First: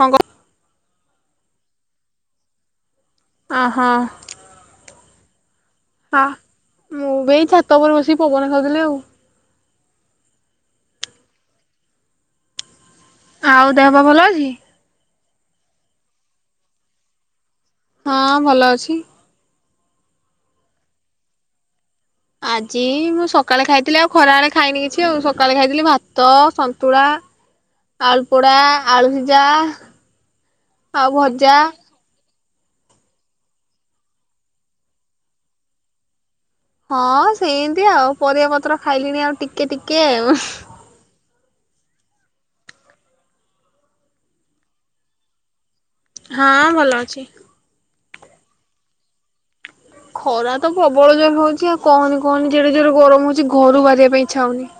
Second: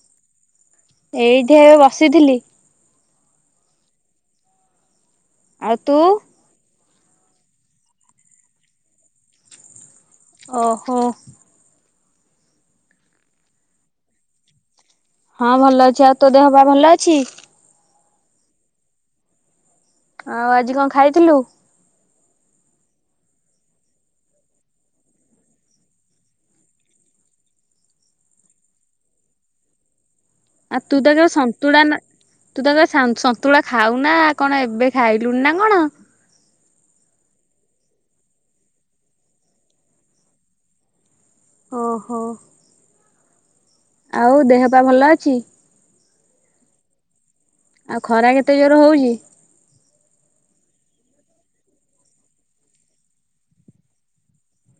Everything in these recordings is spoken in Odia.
କଣ କ ଏଇଠି ଏବେ ବସିଥିଲି। ଓ ହୋ। ଆଉ ତୁ? ମୁଁ ବି ଏଇ ଛାତ ଉପରେ ବସିକି ପବନ ଖାଉଥିଲି ଆଉ। ଓହୋ। ଆଉ ଦେହ ପା ଭଲ ଅଛି? ହଁ ଭଲ ଅଛି, ଆଉ ତୋ ଦେହ ପାହା ଭଲ ଅଛି? ହଁ ଭଲ ଅଛି। ଆଉ ଆଜି କଣ ଖାଇଥିଲୁ? ଆଜି ମୁଁ ସକାଳେ ଖାଇଥିଲି ଆଉ ଖରାବେଳେ ଖାଇନି କିଛି, ଆଉ ସକାଳେ ଖାଇଥିଲି ଭାତ, ସନ୍ତୁଳା ଆଳୁପୋଡା, ଆଳୁ ସିଜା। ଆଉ ତୁ ତ ଯୋଉ ସନ୍ତୁଳା ନ ତୁ ତେବେ ସାନୂ ସନ୍ତୁଳା ଖାଉ ନା କଣ ଏବେ ଖାଇଲୁଣି ନା କଣ? ହଁ ସେଇମିତି ଆଉ ପରିବାପତ୍ର ଖାଇଲିଣି ଆଉ ଟିକେ ଟିକେ ଉଁହୁଁ। ଓହୋ। ଆଉ ଦେହ ପା ଭଲ ଅଛି? ହଁ ଭଲ ଅଛି। ଆଉ ଖରା କେତେ ଜୋର ହଉଚି? ଖରା ତ ପ୍ରବଳ ଜୋର ହଉଚି, ଆଉ କହନି କହନି କେଡେ ଜୋର ଗରମ ହଉଚି, ଘରୁ ବାହାରିବା ପାଇଁ ଇଚ୍ଛା ହଉନି।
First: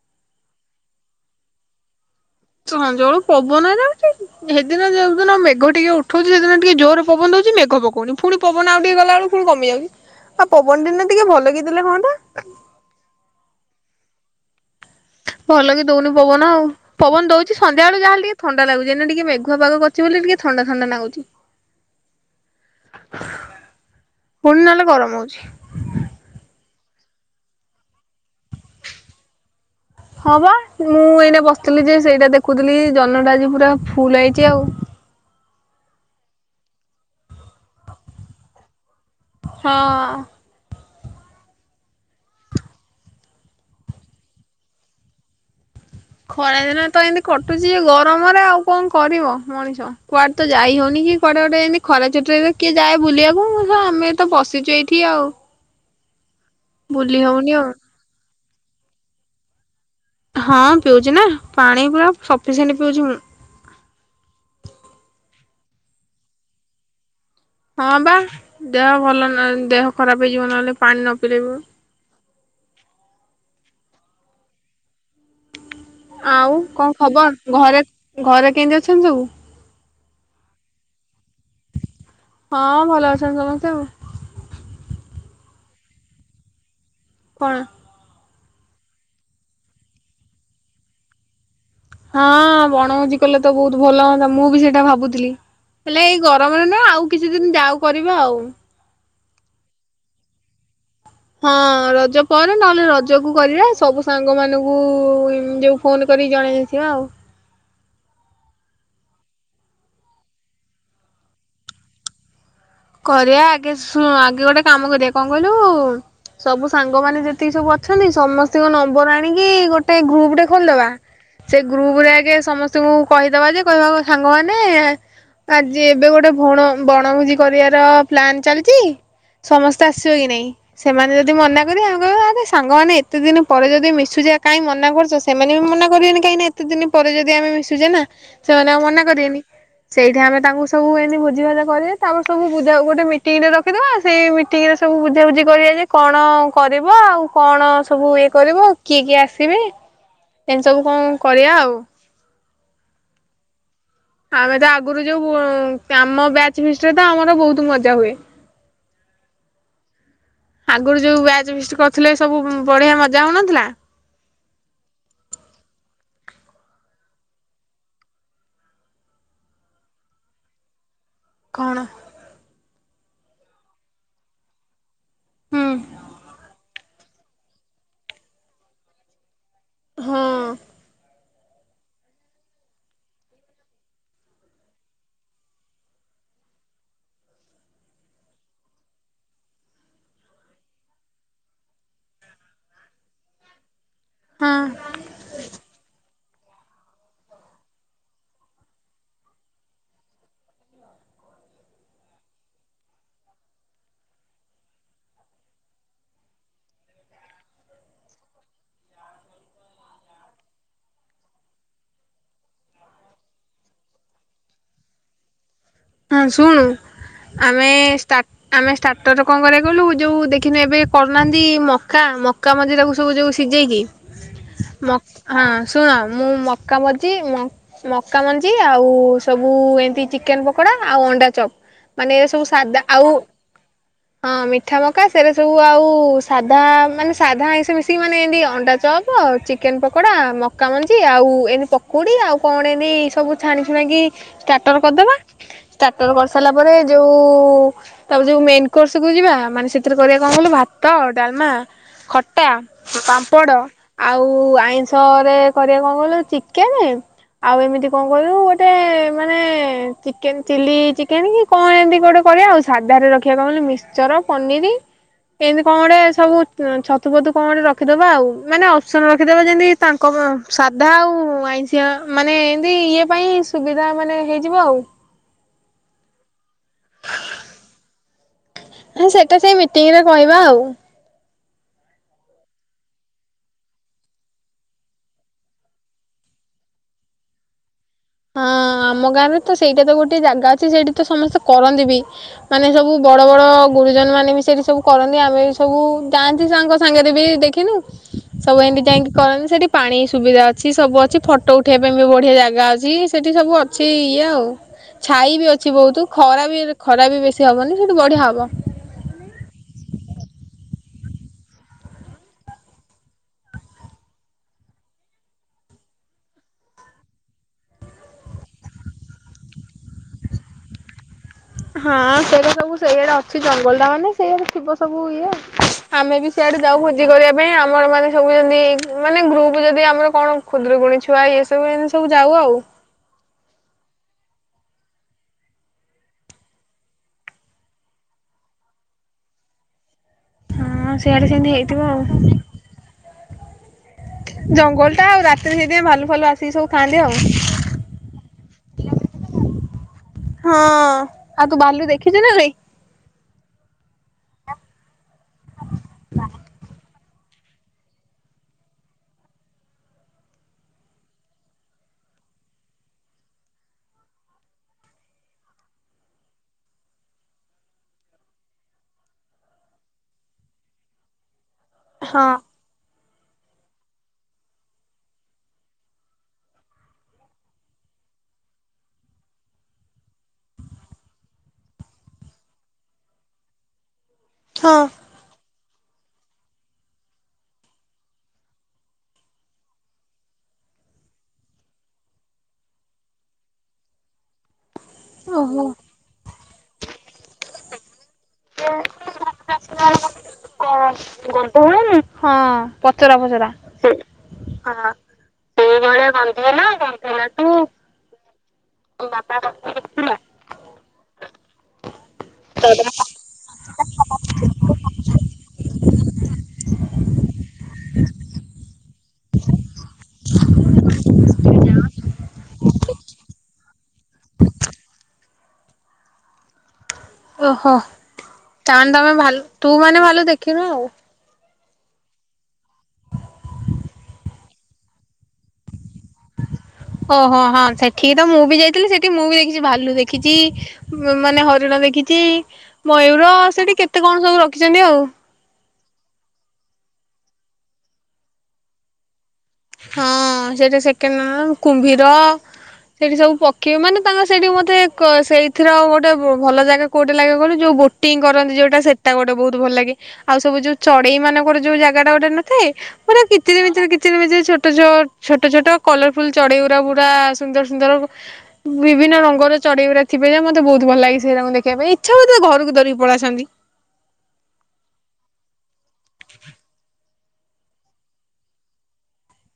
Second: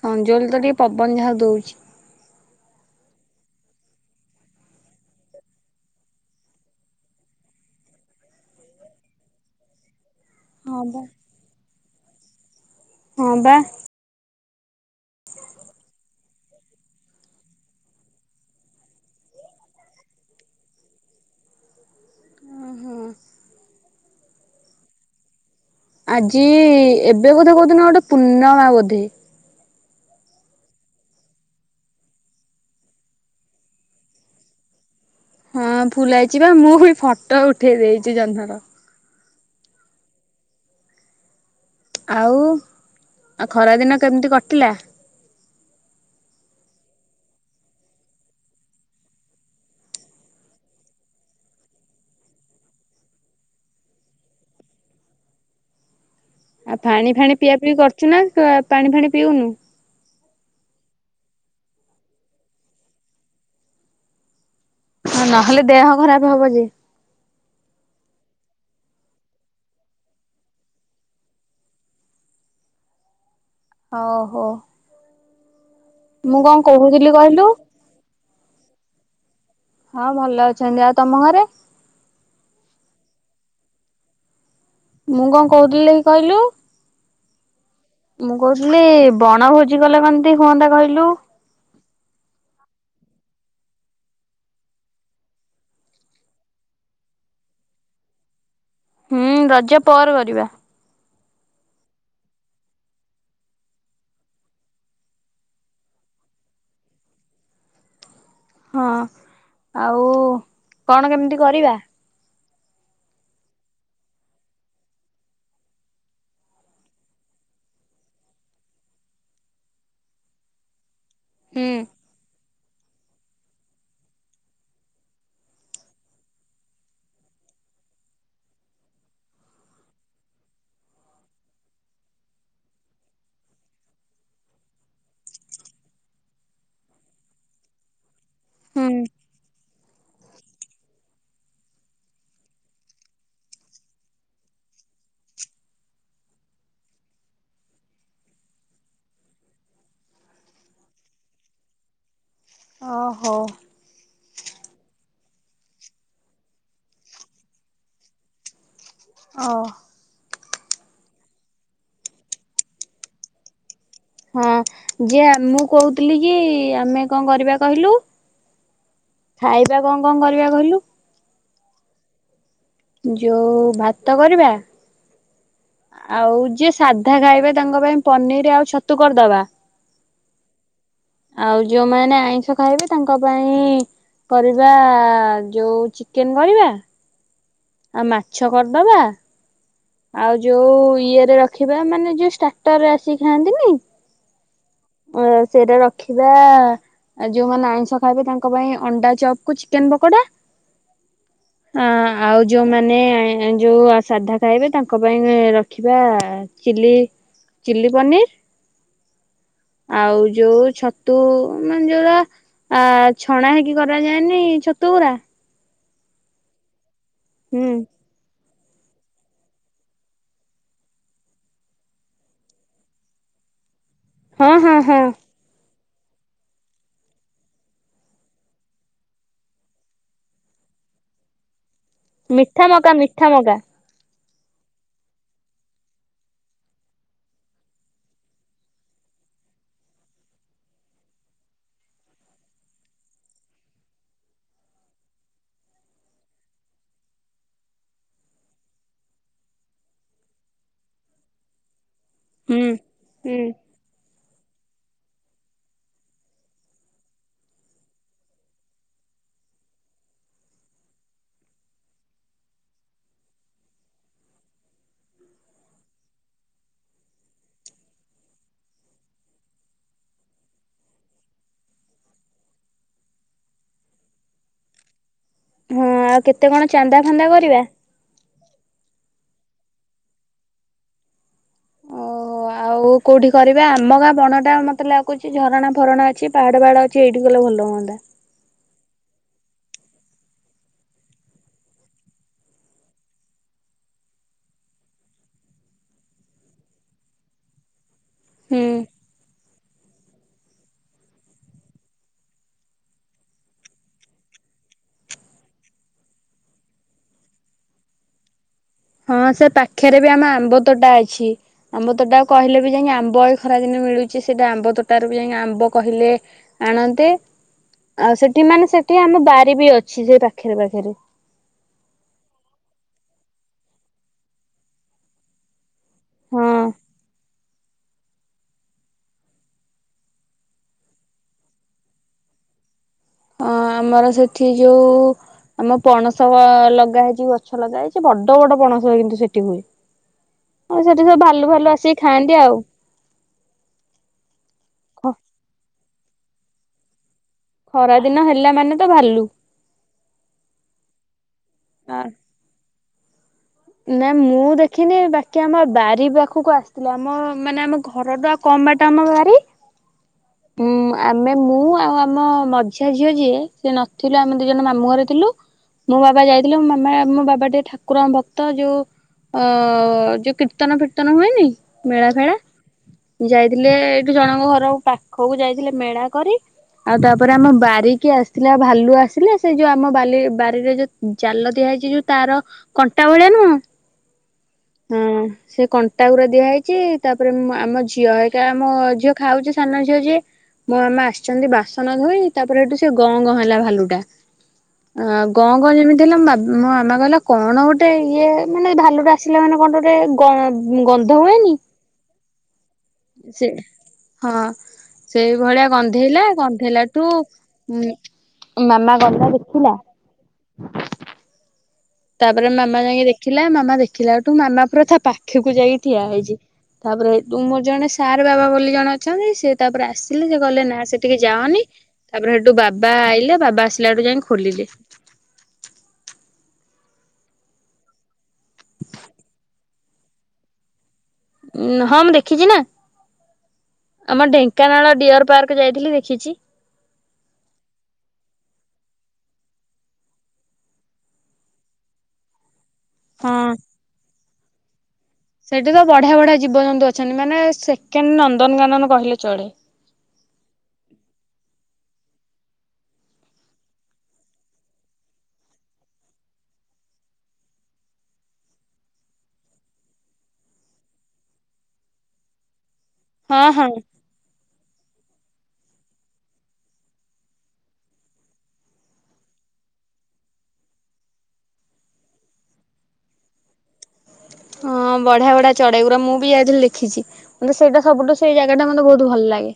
ସଞ୍ଜବେଳେ ତ ଟିକେ ପବନ ଯାହା ଦଉଚି। ସଞ୍ଜବଳୁ ପବନ ଯାଉଚି, ସେଦିନ ଯୋଉଦିନ ମେଘ ଟିକେ ଉଠଉଚି ସେଦିନ ଟିକେ ଜୋରରେ ପବନ ଦଉଚି, ମେଘ ପକଉନି, ପୁଣି ପବନ ଆଉ ଟିକେ ଗଲାବେଳକୁ ପୁଣି କମି ଯାଉଚି। ଆଉ ହଁ ପବନ ବା। ଦିନା ଟିକେ ଭଲ କି ଦେଲେ ହୁଅନ୍ତା। ହ ହଁ ବା। ଭଲ ବି ଦଉନି ପବନ ପବନ ଦଉଚି ସନ୍ଧ୍ୟାବେଳେ ଯାହା ହେେଲେ ଟିକେ ଥଣ୍ଡା ଲାଗୁଚି, ଯେ ଦିନ ଟିକେ ମେଘୁଆ ପାାଗ କରିଚି ବୋଲି ଟିକେ ଥଣ୍ଡା ଥଣ୍ଡା ନାଗୁଚି, ପୁଣି ନହେଲେ ଗରମ ହଉଛି। ଆଜି ଏବେ ବୋଧେ କୋଉଦିନ ଗୋଟେ ପୂର୍ଣ୍ଣମା ବୋଧେ। ହଁ ପା ମୁଁ ଏଇନେ ବସିଥିଲି ଯେ ସେଇଟା ଦେଖୁଥିଲି ଜହ୍ନ ଟା ଆଜି ପୁରା ଫୁଲ ଆଇଚି ଆଉ। ହଁ ଫୁଲ୍ ଆଇଚି ପା ମୁଁ ବି ଫଟୋ ଉଠେଇ ଦେଇଚି ଜହ୍ନର। ହଁ। ଆଉ ଆଉ ଖରା ଦିନ କେମିତି କଟିଲା? ଖରାଦିନ ତ ଏମିତି କଟୁଚି ଏ ଗରମରେ ଆଉ କଣ କରିବ ମଣିଷ, କୁଆଡେ ତ ଯାଇ ହଉନି, କି କୁଆଡେ ଗୋଟେ ଏମତି ଖରା ଛୁଟି ରେ ଏବେ କିଏ ଯାଏ ବୁଲିବାକୁ, ମୁଁ ସ-ଆମେ ତ ବସିିଚୁ ଏଇଠି ଆଉ। ଆଉ ଫାଣି ବୁଲି ଫାଣି ହଉନି ପିଆ ଆଉ ପିଇ କରଚୁ ନା ତୁ ଆ, ପାଣି ଫାଣି ପିଉନୁ। ହଁ ପିଉଚି ନା ପାଣି ପୁରା ସଫିସେଣ୍ଟ ପିଉଚି ମୁଁ। ହଁ ନହେଲେ ଦେହ ଖରାପ ହବ ଯେ। ହଁ ବା ଦେହ ଭଲ ନ- ଦେହ ଖରାପ ହେଇଯିବ ନହେଲେ ପାଣି ନ ପିଇଲେ ବୁ ଓହୋ। ମୁଁ ଆଉ କଣ କହୁଥିଲି କହିଲୁ ଖବର ଘରେ ଘରେ କେମିତି ଅଛନ୍ତି ସବୁ। ହଁ ଭଲ ଅଛନ୍ତି, ଆଉ ତୋମ ଘରେ? ହଁ ଭଲ ଅଛନ୍ତି ସମସ୍ତେ ଆଉ। ମୁଁ କଣ କହୁଥିଲି କି କହିଲୁ। କଣ? ମୁଁ କହୁଥିଲି ବଣ ଭୋଜି କଲେ କେମିତି ହୁଅନ୍ତା କହିଲୁ? ହଁ ବଣଭୋଜି କଲେ ତ ବହୁତ ଭଲ ହଅନ୍ତା ମୁଁ ବି ସେଟା ଭାବୁଥିଲି, ହେଲେ ଏଇ ଗରମରେ ନା ଆଉ କିଛି ଦିନ ଯାାଉ କରିବା ଆଉ। ହୁଁ ରଜ ପର କରିବା। ହଁ ରଜ ପରେ ନହେଲେ ରଜ କୁ କରିବା ସବୁ ସାଙ୍ଗ ମାନଙ୍କୁ ଉ, ଯୋଉ ଫୋନ୍ କରିକି ଜଣେଇ ଦେଇଥିବା ଆଉ। ହଁ ଆଉ କଣ କେମିତି କରିବା? କରିବା ଆଗେ ସୁ-ଆଗେ ଗୋଟେ କାମ କରିବା କଣ କହିଲୁ ସବୁ ସାଙ୍ଗ ମାନ ଯେତିକି ସବୁ ଅଛନ୍ତି ସମସ୍ତିଙ୍କ ନମ୍ବର ଆଣିକି ଗୋଟେ ଗ୍ରୁପ ଟେ ଖୋଲିଦବା। ସେ ହୁଁ ଗ୍ରୁପ ରେ ଆଗେ ସମସ୍ ତୁ କହିଦବା ଯେ କହିବା ଗୋ-ସାଙ୍ଗମାନେ ଆଜି ଏବେ ଗୋଟେ ଭଣ ବଣଭୁଜି କରିବାର ପ୍ଲାନ୍ ଚାଲିଚି, ସମସ୍ତେ ଆସିବ କି ନାଇଁ? ସେମାନେ ଯଦି ମନା କରିବେ, ଆମ କହିବା ଆରେ ସାଙ୍ଗମାନେ ଏତେ ଦିନ ପରେ ଯଦି ମିଶୁଚେ, ଆ, କାଇଁ ମନା କରୁଚ, ସେମାନେ ବି ମନା କରିବେନି କାହିଁକିନା ଏତେ ଦିନ ପରେ ଯଦି ଆମେ ମିଶୁଚେ ନା। ସେମାନେ ଆଉ ହୁଁ ମନା କରିବେନି। ସେଇଠି ଆମେ ତାଙ୍କୁ ସବୁ ଏନି ଭୁଜି ଭାତ କରିବେ। ତ ଆମ ସବୁ ବୁଝା ଗୋଟେ ମିଟିଙ୍ଗରେ ରଖିଦବା ସେଇ ତାପରେ ସବୁ ବୁଝାଉ, ଗୋଟେ ମିଟିଙ୍ଗ ଟେ ରଖିଦବା, ସେଇ ମିଟିଙ୍ଗ ରେ ସବୁ ବୁଝାବୁଝି କରିବା ଯେ କଣ କରିବ? ଆଉ କଣ ସବୁ ଇଏ କରିବ? କିଏ କିଏ ଆସିବେ? ଏମିତି ସବୁ କଣ କରିବା ଆଉ। ଓହୋ। ଆମେ ତ ଆଗରୁ ଯୋଉ ଅଁ, ଆମ ବ୍ୟାଚ ଫିଷ୍ଟ ରେ ତ ଆମର ବହୁତ ମଜା ହୁଏ। ଓ। ଆଗରୁ ଯୋଉ ବ୍ୟାଚ୍ ଫିଷ୍ଟ କରିଥୁଲେ ସବୁ ବଢିଆ ମଜା ହଉନଥିଲା। ହଁ ଯିଏ ମୁଁ କହୁଥିଲି କି ଆମେ କଣ କରିବା କହିଲୁ ଖାଇବା କଣ କଣ କରିବା କହିଲୁ? କଣ? ଯୋଉ ଭାତ କରିବା। ହୁଁ ଆଉ ଯେ ସାଧା ଖାଇବେ ତାଙ୍କ ପାଇଁ ପନିର୍ ଆଉ ଛତୁ କରିଦବା। ହଁ। ଆଉ ଯୋଉମାନେ ଆଇଁଷ ଖାଇବେ ତାଙ୍କ ପାଇଁ କରିବା ଯୋଉ ଚିକେନ୍ କରିବା। ଆଉ ମାଛ କରଦବା। ଆଉ ଯୋଉ ଇଏରେ ରଖିବା ମାନେ ଯୋଉ ଷ୍ଟାଟର୍ ରେ ଆସି ଖାଆନ୍ତିନି। ହଁ ଅ, ସେଇଟା ର ଖିବା ଓ ଯୋଉମାନେ ଆଇଁଷ ଖାଇବେ ତାଙ୍କ ପାଇଁ ଅଣ୍ଡା ଚପ୍ କୁ ଚିକେନ୍ ପକୋଡା, ଅଁ, ଆଉ ଯୋଉମାନେ ଏଁ ଯୋଉ ସାଧା ଖାଇବେ ତାଙ୍କ ପାଇଁ ଏଁ, ରଖିବା ଚିଲି ଚିଲି ପନିର୍ ଆଉ ଯୋଉ ଛତୁ ମାନେ ଯୋଉାରା ଆ, ଛଣା ହେଇକି କରାଯାଏନି ଛତୁ ଗୁରା। ହଁ ଶୁଣୁ। ଆମେ ହୁଁ ଷ୍ଟା ଆମେ ଷ୍ଟାର୍ଟରରେ କଣ କରିବା କହିଲୁ ଯୋଉ ଦେଖିନୁ ଏବେ କରୁନାହାନ୍ତି ମକା ମକା ମଞ୍ଜି ତାକୁ ସବୁ ଯୋଉ ସିଜେଇକି ହଁ ହଁ ମକ୍ ହଁ। ଶୁଣ ମୁଁ ମକା ମଞ୍ଜି ମକ୍ ମକା ମଞ୍ଜି ଆଉ ସବୁ ଏମିତି ଚିକେନ ପକ୍ କଡା ଆଉ ଅଣ୍ଡା ଚପ୍। ମିଠା ସାଧା ମକା ଆଉ ମିଠା ମକା। ହଁ ମିଠା ମକା ସେରା ସବୁ ଆଉ ସାଧା ମାନେ ସାଧା ଆଇଁଷ ମିଶିକି ମାନେ ଏତି ଅଣ୍ଡା ଚପ ଚିକେନ ପକୋଡା ମକା ମଞ୍ଜି ଆଉ ଏମିତି ପକୁଡି ଆଉ କଣ ଏମିତି ସବୁ ଛାଣି ଛୁଣିକି ଷ୍ଟାର୍ଟର କରିଦବା। ଷ୍ଟାର୍ଟର କରିସାରିଲା ପରେ ଯୋଉ ତାପରେ ଯୋଉ ମେନ କୋର୍ସ କୁ ଯିବା ମାନେ ସେଥିରେ କରିବା କଣ କହିଲୁ ଭାତ, ଡାଲମା ଖଟା ହୁଁ ହୁଁ। ପାମ୍ପଡ଼ ଆଉ ଆଉ ଆଇଁଷ ରେ କରିବା କଣ କହିଲୁ ଚିକେନ ଆଉ ଏମିତି କଣ କହିଲୁ ଗୋଟେ ମାନେ ଚିକେନ ଚିଲ୍ଲି ଚିକେନ କି କଣ ଏମିତି ଗୋଟେ କରିବା ଆଉ ସାଧରେ ରଖିବା କଣ କହିଲୁ ମିକ୍ଚର ପନିରି ଏମିତି କଣ ଗୋଟେ ସବୁ ଛତୁ ଫତୁ କଣ ଗୋଟେ ରଖିଦବା ଆଉ ମାନେ ଅପସନ ରଖିଦବା ଯେମତି ତାଙ୍କ ସାଧା ଆଉ ଆଇଁଷିଆ ମାନେ ଏମିତି ଇଏ ପାଇଁ ସୁବିଧା ମାନେ ହେଇଯିବ ଆଉ। ହଁ ଆଉ କେତେ କଣ ଚାନ୍ଦା ଫାନ୍ଦା କରିବା? ସେଇଟା ସେ ମିଟିଂରେ କହିବା ଆଉ। ଓହୋ ଆଉ କୋଉଠି କରିବା ଆମ ଗାଁ ବଣ ଟା ମତେ ଲାଗୁଛି ଝରଣା ଫରଣା ଅଛି ପାହାଡ ପାହାଡ ଅଛି ଏଇଠି କଲେ ଭଲ ହୁଅନ୍ତା। ହଁ ଆମ ଗାଁରେ ତ ସେଇଟା ତ ଗୋଟେ ଜାଗା ଅଛି ସେଇଠି ତ ସମସ୍ତେ କରନ୍ତି ବି ମାନେ ସବୁ ବଡ ବଡ ଗୁରୁଜନ ମାନେ ବି ସେଇଠି ସବୁ କରନ୍ତି ଆମେ ସବୁ ଯାଆନ୍ତି ତାଙ୍କ ସାଙ୍ଗରେ ବି ଦେଖିନୁ? ସବୁ ହୁଁ ଏମିତି ଯାଇକି କରନ୍ତି ସେଠି ପାଣି ସୁବିଧା ଅଛି ସବୁ ଅଛି ଫଟୋ ଉଠେଇବା ପାଇଁ ବି ବଢିଆ ଜାଗା ଅ ଯ ସେଠି ସବୁ ଅଛି ଇଏ ଆଉ ଛାଇ ବି ଅଛି ବହୁତ ଖରା ବି ଖରା ବି ବେଶୀ ହବନି ସେଠୁ ବଢିଆ ହବ। ହଁ ସେ ପାଖରେ ବି ଆମ ଆମ୍ବ ତୋଟା ଅଛି ଆମ୍ବ ତୋଟା କହିଲେ ବି ଯାଇକି ଆମ୍ବ ଏ ଖରା ଦିନେ ମିଳୁଛି ସେଇଟା ଆମ୍ବ ତୋଟାରୁ ବି ଯାଇକି ଆମ୍ବ କହିଲେ ଆଣନ୍ତେ ଆଉ ସେଠି ମାନେ ସେଠି ଆମ ବାରି ବି ଅଛି ସେଇ ପାଖରେ ପାଖରେ। ହଁ ସେଟା ସବୁ ସେଇଆଡା ଅଛି ଜଙ୍ଗଲ ଟା ମାନେ ସେଇଆଡ ଥିବ ସବୁ ଇଏ ଆଉ। ଆମେ ବି ହଁ। ସେଇଆଡେ ଯାଉ ଭୋଜି କରିବା ପାଇଁ। ମାନେ ସବୁ ଯେମିତି ମାନେ ଗ୍ରୁପ ଯଦି ଆମର କଣ ଖୁଦୁରୁକୁଣୀ ଛୁଆ ଏ ସବୁଏମିତି ସବୁ ଯାଉ ଆଉ। ହଁ ଆମର ସେଠି ଯୋଉ ଆମ ପଣସ ଲଗା ହେଇଛି ଗଛ ଲଗା ହେଇଛି ବଡ ବଡ ପଣସ କିନ୍ତୁ ସେଠି ହୁଏ। ଆଉ ହଁ ସେଠି ସବୁ ସିଆଡେ ସେମିତି ଭାଲୁ ଭାଲ ହେଇଥିବ ଆଉ ଆସିକି ଖାଆନ୍ତି ଆଉ। ଜଙ୍ଗଲ ଟା ଆଉ ରାତିରେ ହେଇଥିପାଇଁ ଭାଲୁ ଭଲ ଆସିକି ସବୁ ଖାଆନ୍ତି ଆଉ। ଖରା ଦିନ ହେଲା ମାନେ ତ ଭାଲୁ। ହଁ। ଆଉ ତୁ ଭାଲୁ ଦେଖିଚୁ ନା ନାଇଁ? ନା ମୁଁ ଦେଖିନି ବା କି ଆମ ବାରି ପାଖକୁ ଆସିଥିଲା। ଆମ ମାନେ ଆମ ଘର ଟା ଆଉ କମ୍ ବାଟ ଆମ ବାରି। ହୁଁ ଆମେ ମୁଁ ଆଉ ଆମ ମଝିଆ ଝିଅ ଯିଏ ସେ ନଥିଲୁ ଆମେ ଦି ଜଣ ମାମୁଁ ଘରେ ଥିଲୁ ମୋ ବାବା ଯାଇଥିଲେ ମୋ ମାମା ମୋ ବାବା ଟେ ଠାକୁର ଙ୍କ ଭକ୍ତ ଯୋଉ ଅ ଯୋଉ କୀର୍ତ୍ତନ ଫୀର୍ତ୍ତନ ହୁଏନି ମେଳା ହଁ ଫେଳା ଯାଇଥିଲେ ଏଇଠୁ ଜଣଙ୍କ ଘରକୁ ପା ଖକୁ ଯାଇଥିଲେ ମେଳା କରି ଆଉ ତାପରେ ଆମ ବାରିକି ଆସିଥିଲା ଭାଲୁ ଆସିଲା ସେ ଯୋଉ ଆମ ବାରିରେ ଯୋଉ ଜାଲ ଦିଆ ହୋଇଛି ଯୋଉ ତାର କଣ୍ଟା ଭଳିଆ ନୁହୁଁ ହଁ। ହୁଁ। ସେ କଣ୍ଟାଗୁରା ଦିଆହେଇଛି ତାପରେ ଆମ ଝିଅ ହାରିକା ଆମ ଝିଅ ଖାଉଛି ସାନ ଝିଅ ଯିଏ ମୋ ମାମା ଆସିଛନ୍ତି ବାସନ ଧୋଇ ତାପରେ ସେଠୁ ସେ ଗଁ ଗଁ ହେଲା ଭାଲୁଟା। ଆ ଗାଁ ଓହୋ। ଗାଁ ଯେମିତି ହେଲା ମୋ ବା ମୋ ମାମା କଇଲା କଣ ଗୋଟେ ଇଏ ମାନେ ଭାଲୁ ଟ ଆସିଲେ ମାନେ କଣ ଗୋଟେ ଗନ୍ଧ ହୁଏନି? ହଁ ପଚରା ସେ ପଚରା। ହଁ ସେଇ ଭଳିଆ ଗନ୍ଧେଇଲା ଗନ୍ଧେଇଲାଠୁ ଉ ମାମା ଗଲା ବାପା ଦେଖିଲା। ଦେଖିଥିଲା ତାପରେ ମାମା ଯାଇକି ଦେଖିଲା ମାମା ଦେଖିଲା ଠୁ ମାମା ପୁରା ତା ପାଖକୁ ଯାଇକି ଠିଆ ହେଇଛି ତାପରେ ତୁ ମୋର ଜଣେ ସାର୍ ବାବା ବୋଲି ଜଣେ ଅଛନ୍ତି ସେ ତାପରେ ଆସିଲେ ସେ କହିଲେ ନା ସେଠିକି ଯାଅନି ତାପରେ ସେଠୁ ବାବା ଆଇଲେ ବାବା ଆସ ଲାଠୁ ଯାଇକି ଖୋଲିଲେ। ଓହୋ ତାମାନେ ତମେ ଭଲ ତୁ ମାନେ ଭାଲୁ ଦେଖିନୁ ଆଉ। ଉ ହଁ ମୁଁ ଦେଖିଛି ନା ଆମ ଢେଙ୍କାନାଳ ଡିଅର ପାର୍କ ଯାଇଥିଲି ଦେଖିଛି। ଓହୋ ହଁ ସେଠିକି ତ ମୁଁ ବି ଯାଇଥିଲି ସେଠି ମୁଁ ବି ଦେଖିଛି ଭାଲୁ ଦେଖିଛି ମାନେ ହରିଣ ଦେଖିଛି। ହଁ। ମୟୂର ସେଠି କେତେ କଣ ସବୁ ରଖ ଦେଖିଛନ୍ତି ଆଉ। ସେଠି ତ ବଢିଆ ବଢିଆ ଜୀବଜନ୍ତୁ ଅଛନ୍ତି ମାନେ ସେକେଣ୍ଡ ନନ୍ଦନକାନନ କହିଲେ ଚଳେ ହଁ ସେଇଟା ସେକେଣ୍ଡ ନନ୍ଦନ କୁମ୍ଭୀର ସେଠି ସବୁ ପଖୀ ମାନେ ତାଙ୍କର ସେଇଠି ମତେ ସେଇଥିର ଗୋଟେ ଭଲ ଜାଗା କୋଉଟା ଲାଗେ କହିଲୁ ଯୋଉ ବୋଟିଂ କରନ୍ତି ଯୋଉଟା ସେଟା ଗୋଟେ ବହୁତ ଭଲ ଲାଗେ ଆଉ ସବୁ ଯୋଉ ଚଢେଇ ମାନଙ୍କର ଯୋଉ ଜାଗା ଟା ଗୋଟେ ନଥାଏ? ପୁରା ହଁ ହଁ। କିଚିରିମିଚିର କିଚିରମିଚିର ଛୋଟ ଛୋଟ ଛୋଟ କଲରଫୁଲ ଚଢେଇଗୁରା ପୁରା ସୁନ୍ଦର ସୁନ୍ଦର ବିଭିନ୍ନ ରଙ୍ଗର ଚଢେଇଗୁରା ଥିବେ ଯେ ମତେ ବହୁତ ଭଲ ଲାଗେ ସେଇରାଙ୍କୁ ଦେଖିବାପାଇଁ ଇଛା ହୋଉଥିବା ଘରକୁ ଧରିକି ପଳେଇଆସନ୍ତି। ହଁ ବଢିଆ ବଢିଆ ଚଢେଇଗୁରା ମୁଁ ବି ଯାଇଥିଲି ଦେଖିଛି ମତେ ସେଇଟା ସବୁଠୁ ସେ ଜାଗା ଟା ମତେ ବହୁତ ଭଲ ଲାଗେ।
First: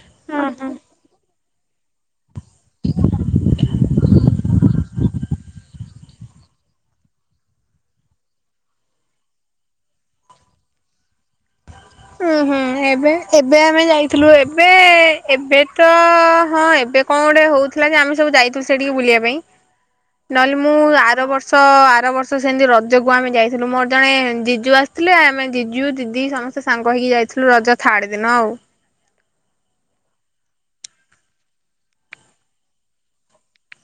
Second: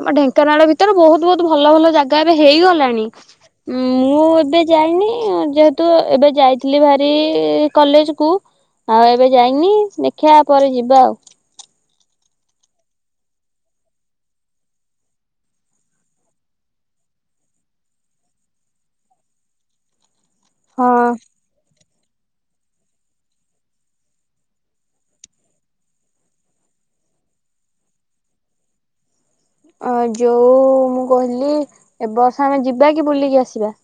ଆମ ଢେଙ୍କାନାଳ ଭିତରେ ବହୁତ ବହୁତ ଭଲ ଭଲ ଜାଗା ଏବେ ହେଇଗଲାଣି ମୁଁ ଏବେ ଯାଇନି ଯେହେତୁ ଏବେ ଯାଇଥିଲି ଭାରି କଲେଜ କୁ ଆଉ ଏବେ ଯାଇନି ଦେଖିବା ପରେ ଯିବା ଆଉ। ହୁଁ ହୁଁ ଏବେ ଏବେ ଆମେ ଯାଇଥିଲୁ ଏବେ ଏବେ ତ ହଁ ଏବେ କଣ ଗୋଟେ ହଉଥିଲା କି ଆମେ ସବୁ ଯାଇଥିଲୁ ସେଠିକି ବୁଲିବା ପାଇଁ। ନହେଲେ ମୁଁ ଆଉ। ଆର ବର୍ଷ ଆର ବର୍ଷ ସେମିତି ରଜକୁୁ ଆମେ ଯାଇଥିଲୁ ମୋର ଜଣେ ଜିଜୁ ଆସିଥିଲେ ଆମେ ଜିଜୁ ଦି ସମସ୍ତେ ସାଙ୍ଗ ହେଇକି ଯାଇଥିଲୁ ରଜ ଥାଡ ଦିନ ଆଉ। ଅ ଯୋଉ ମୁଁ କହିଲି ଏବର୍ଷ ଆମେ ଯିବା କି ବୁଲିକି ଆସିବା।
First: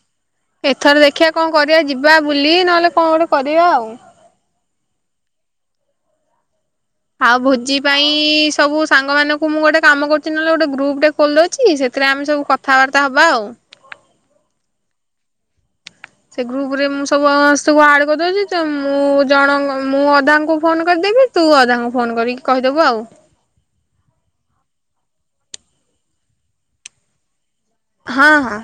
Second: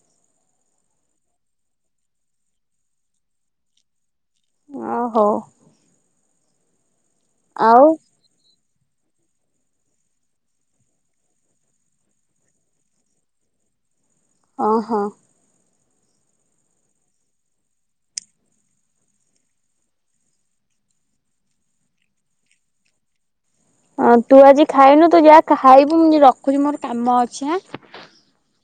ଏଥର ଦେଖିବା କଣ କରିବା ଯିବା ବୁଲି ନହେଲେ କଣ ଗୋଟେ କରିବା ଆଉ। ଓ ହୋ। ଆଉ ଭୋଜି ପାଇଁ ସବୁ ସାଙ୍ଗମାନଙ୍କୁ ମୁଁ ଗୋଟେ କାମ କରୁଛି ନହେଲେ ଗୋଟେ ଗ୍ରୁପ ଟେ ଖୋଲିଦଉଛି ସେଥିରେ ଆମେ ସବୁ କଥାବାର୍ତ୍ତା ହବା ଆଉ। ଓ ହୋ। ସେ ଗ୍ରୁପ ରେ ମୁଁ ସବୁ ସମସ୍ତଙ୍କୁ ଆଡ କରିଦଉଛି ତ ମୁଁ ଜଣ ମୁଁ ଅଧାଙ୍କୁ ଫୋନ କରିଦେବି ତୁ ଅଧାଙ୍କୁ ଫୋନ କରିକି କହିଦବୁ ଆଉ। ହଁ ତୁ ଆଜି ଖାଇନୁ ତୁ ଯାହା ଖାଇବୁ ମୁଁ ରଖୁଛି ମୋର କାମ ଅଛିଁ। ହଁ ହଁ।